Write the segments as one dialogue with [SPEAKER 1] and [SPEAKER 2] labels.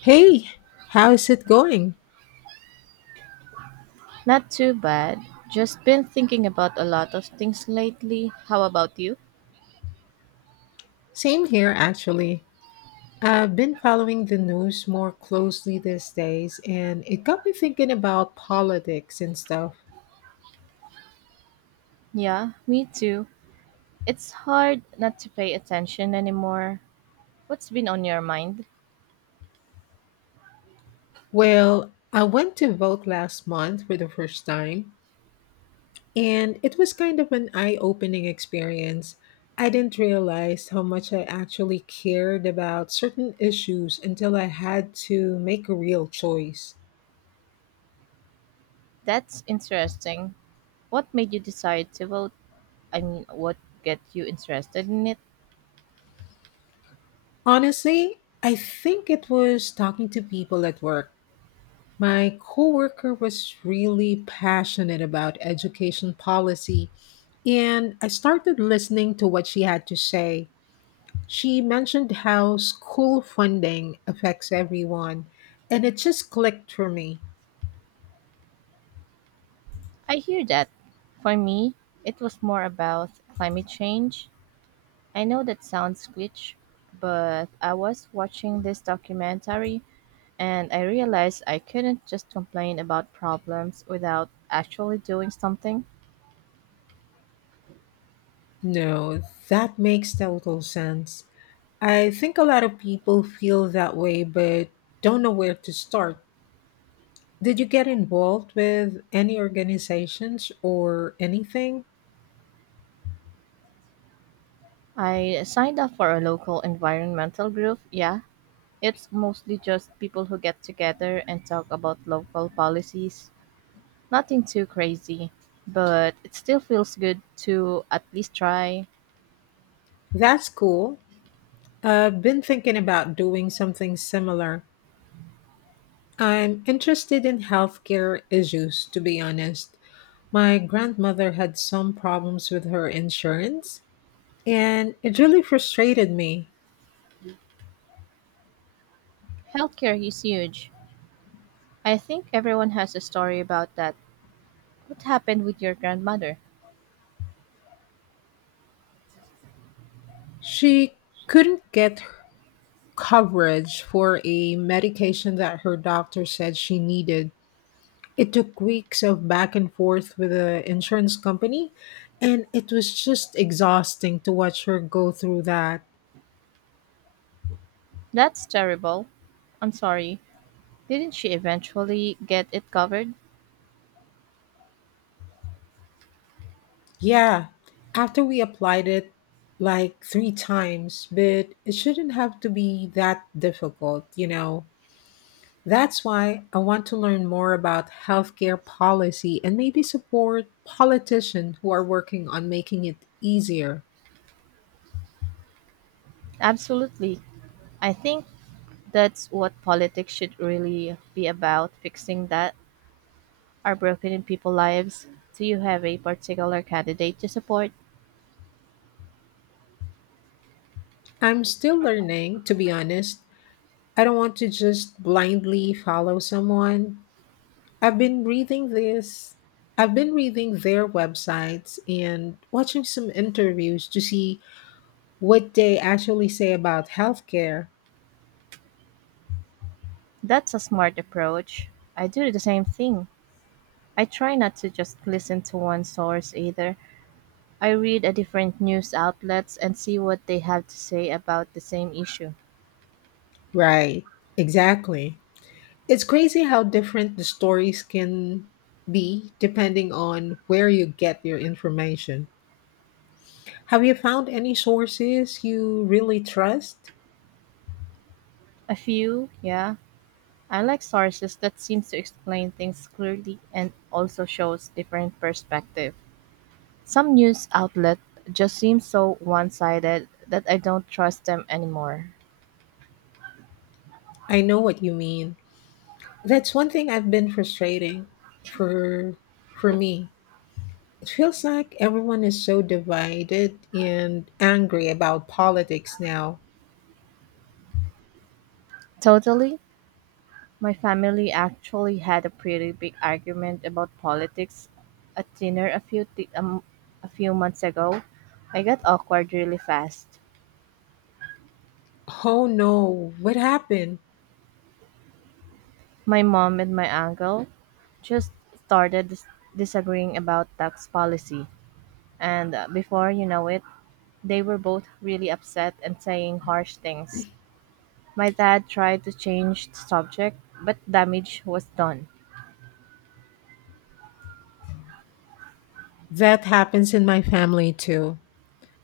[SPEAKER 1] Hey, how is it going?
[SPEAKER 2] Not too bad. Just been thinking about a lot of things lately. How about you?
[SPEAKER 1] Same here, actually. I've been following the news more closely these days, and it got me thinking about politics and stuff.
[SPEAKER 2] Yeah, me too. It's hard not to pay attention anymore. What's been on your mind?
[SPEAKER 1] Well, I went to vote last month for the first time, and it was kind of an eye opening experience. I didn't realize how much I actually cared about certain issues until I had to make a real choice.
[SPEAKER 2] That's interesting. What made you decide to vote? I mean, what get you interested in it?
[SPEAKER 1] Honestly, I think it was talking to people at work. My coworker was really passionate about education policy, and I started listening to what she had to say. She mentioned how school funding affects everyone, and it just clicked for me.
[SPEAKER 2] I hear that. For me, it was more about climate change. I know that sounds glitch, but I was watching this documentary. And I realized I couldn't just complain about problems without actually doing something.
[SPEAKER 1] No, that makes total sense. I think a lot of people feel that way but don't know where to start. Did you get involved with any organizations or anything?
[SPEAKER 2] I signed up for a local environmental group. Yeah, it's mostly just people who get together and talk about local policies. Nothing too crazy, but it still feels good to at least try.
[SPEAKER 1] That's cool. I've been thinking about doing something similar. I'm interested in healthcare issues, to be honest. My grandmother had some problems with her insurance, and it really frustrated me.
[SPEAKER 2] Healthcare is huge. I think everyone has a story about that. What happened with your grandmother?
[SPEAKER 1] She couldn't get coverage for a medication that her doctor said she needed. It took weeks of back and forth with the insurance company, and it was just exhausting to watch her go through that.
[SPEAKER 2] That's terrible. I'm sorry. Didn't she eventually get it covered?
[SPEAKER 1] Yeah, after we applied it like three times, but it shouldn't have to be that difficult. That's why I want to learn more about healthcare policy and maybe support politicians who are working on making it easier.
[SPEAKER 2] Absolutely. I think that's what politics should really be about, fixing that are broken in people's lives. Do you have a particular candidate to support?
[SPEAKER 1] I'm still learning, to be honest. I don't want to just blindly follow someone. I've been reading this, I've been reading their websites and watching some interviews to see what they actually say about healthcare.
[SPEAKER 2] That's a smart approach. I do the same thing. I try not to just listen to one source either. I read a different news outlets and see what they have to say about the same issue.
[SPEAKER 1] Right, exactly. It's crazy how different the stories can be depending on where you get your information. Have you found any sources you really trust?
[SPEAKER 2] A few, yeah. I like sources that seems to explain things clearly and also shows different perspective. Some news outlet just seem so one-sided that I don't trust them anymore.
[SPEAKER 1] I know what you mean. That's one thing I've been frustrating for for me. It feels like everyone is so divided and angry about politics now.
[SPEAKER 2] Totally. My family actually had a pretty big argument about politics at dinner a few months ago. I got awkward really fast.
[SPEAKER 1] Oh no, what happened?
[SPEAKER 2] My mom and my uncle just started disagreeing about tax policy, and before you know it, they were both really upset and saying harsh things. My dad tried to change the subject, but damage was done.
[SPEAKER 1] That happens in my family too.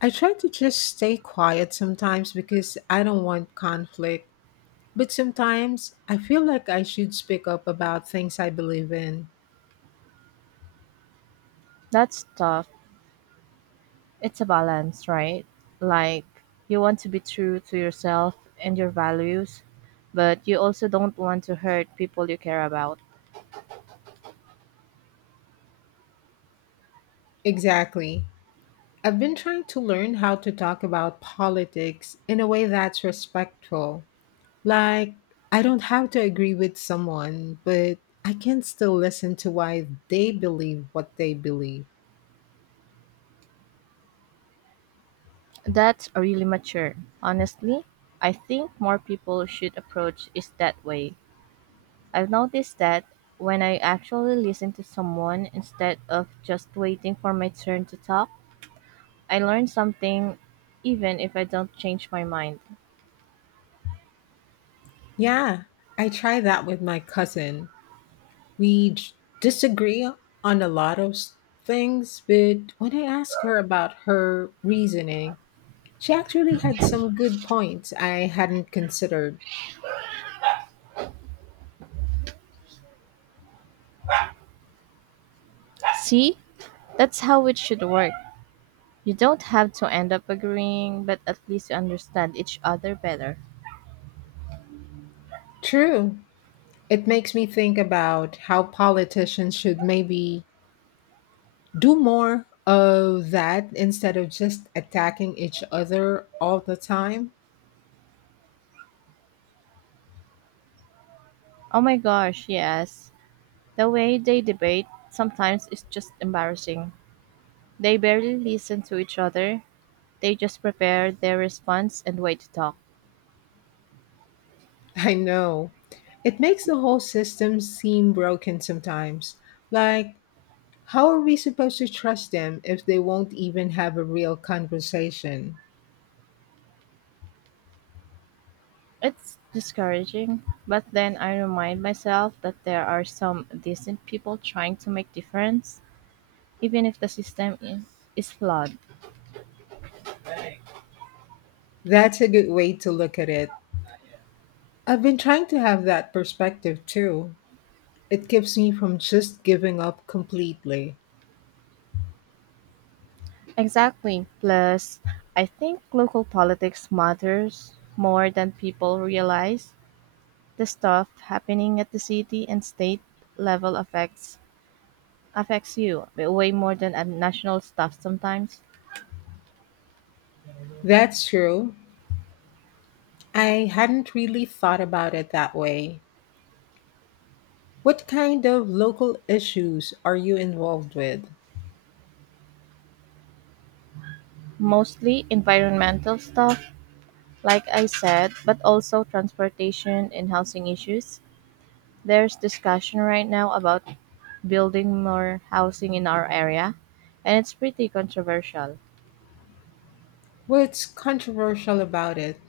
[SPEAKER 1] I try to just stay quiet sometimes because I don't want conflict, but sometimes I feel like I should speak up about things I believe in.
[SPEAKER 2] That's tough. It's a balance, right? Like, you want to be true to yourself and your values, but you also don't want to hurt people you care about.
[SPEAKER 1] Exactly. I've been trying to learn how to talk about politics in a way that's respectful. Like, I don't have to agree with someone, but I can still listen to why they believe what they believe.
[SPEAKER 2] That's really mature. Honestly, I think more people should approach it that way. I've noticed that when I actually listen to someone instead of just waiting for my turn to talk, I learn something even if I don't change my mind.
[SPEAKER 1] Yeah, I try that with my cousin. We j- disagree on a lot of things, but when I asked her about her reasoning, she actually had some good points I hadn't considered.
[SPEAKER 2] See? That's how it should work. You don't have to end up agreeing, but at least you understand each other better.
[SPEAKER 1] True. It makes me think about how politicians should maybe do more of that instead of just attacking each other all the time.
[SPEAKER 2] Oh my gosh, yes. The way they debate sometimes is just embarrassing. They barely listen to each other, they just prepare their response and wait to talk.
[SPEAKER 1] I know. It makes the whole system seem broken sometimes. Like, how are we supposed to trust them if they won't even have a real conversation?
[SPEAKER 2] It's discouraging, but then I remind myself that there are some decent people trying to make difference, even if the is flawed.
[SPEAKER 1] That's a good way to look at it. I've been trying to have that perspective too. It keeps me from just giving up completely.
[SPEAKER 2] Exactly. Plus, I think local politics matters more than people realize. The stuff happening at the city and state level affects you way more than at national stuff sometimes.
[SPEAKER 1] That's true. I hadn't really thought about it that way. What kind of local issues are you involved with?
[SPEAKER 2] Mostly environmental stuff, like I said, but also transportation and housing issues. There's discussion right now about building more housing in our area, and it's pretty controversial.
[SPEAKER 1] What's controversial about it?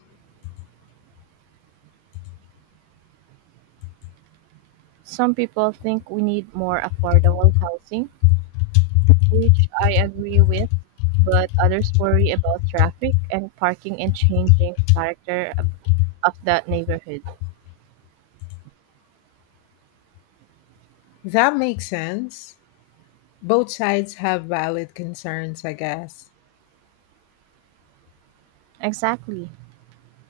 [SPEAKER 2] Some people think we need more affordable housing, which I agree with, but others worry about traffic and parking and changing character of that neighborhood.
[SPEAKER 1] That makes sense. Both sides have valid concerns, I guess.
[SPEAKER 2] Exactly.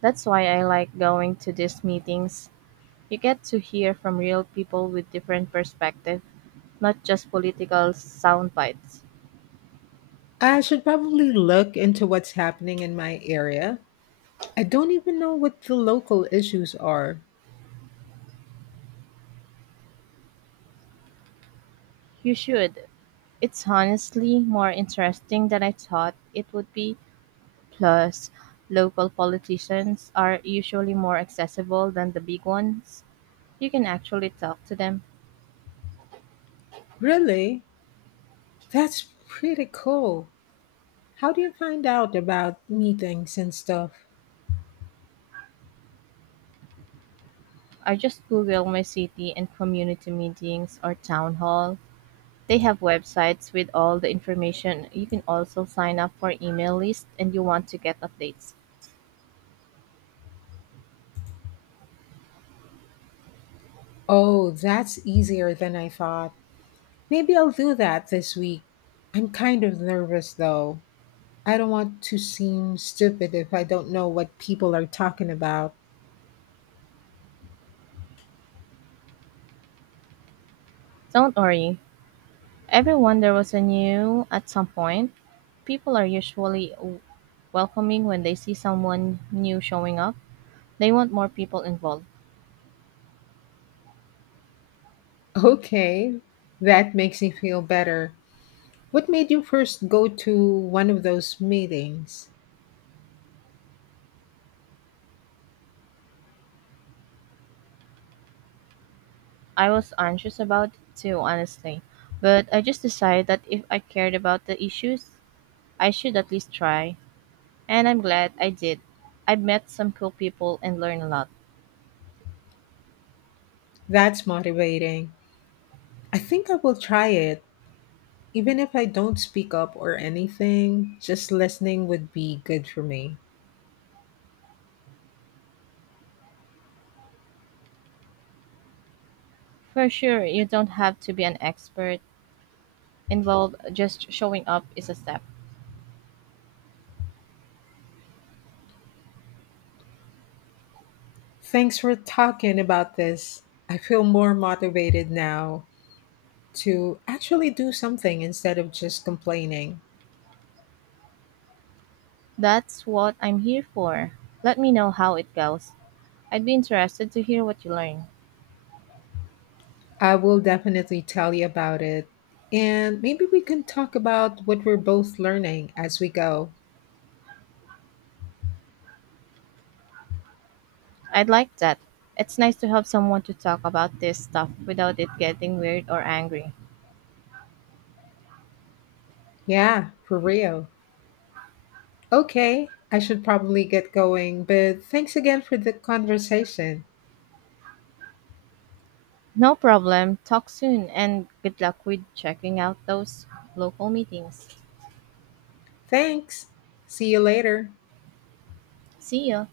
[SPEAKER 2] That's why I like going to these meetings. You get to hear from real people with different perspective, not just political sound bites.
[SPEAKER 1] I should probably look into what's happening in my area. I don't even know what the local issues are.
[SPEAKER 2] You should. It's honestly more interesting than I thought it would be. Plus, local politicians are usually more accessible than the big ones. You can actually talk to them.
[SPEAKER 1] Really? That's pretty cool. How do you find out about meetings and stuff?
[SPEAKER 2] I just Google my city and community meetings or town hall. They have websites with all the information. You can also sign up for email list and you want to get updates.
[SPEAKER 1] Oh, that's easier than I thought. Maybe I'll do that this week. I'm kind of nervous though. I don't want to seem stupid if I don't know what people are talking about.
[SPEAKER 2] Don't worry. Everyone there was a new at some point. People are usually welcoming when they see someone new showing up. They want more people involved.
[SPEAKER 1] Okay, that makes me feel better. What made you first go to one of those meetings?
[SPEAKER 2] I was anxious about it too, honestly, but I just decided that if I cared about the issues, I should at least try. And I'm glad I did. I met some cool people and learned a lot.
[SPEAKER 1] That's motivating. I think I will try it. Even if I don't speak up or anything, just listening would be good for me.
[SPEAKER 2] For sure, you don't have to be an expert involved, just showing up is a step.
[SPEAKER 1] Thanks for talking about this. I feel more motivated now to actually do something instead of just complaining.
[SPEAKER 2] That's what I'm here for. Let me know how it goes. I'd be interested to hear what you learn.
[SPEAKER 1] I will definitely tell you about it. And maybe we can talk about what we're both learning as we go.
[SPEAKER 2] I'd like that. It's nice to have someone to talk about this stuff without it getting weird or angry.
[SPEAKER 1] Yeah, for real. Okay, I should probably get going, but thanks again for the conversation.
[SPEAKER 2] No problem. Talk soon and good luck with checking out those local meetings.
[SPEAKER 1] Thanks. See you later.
[SPEAKER 2] See ya.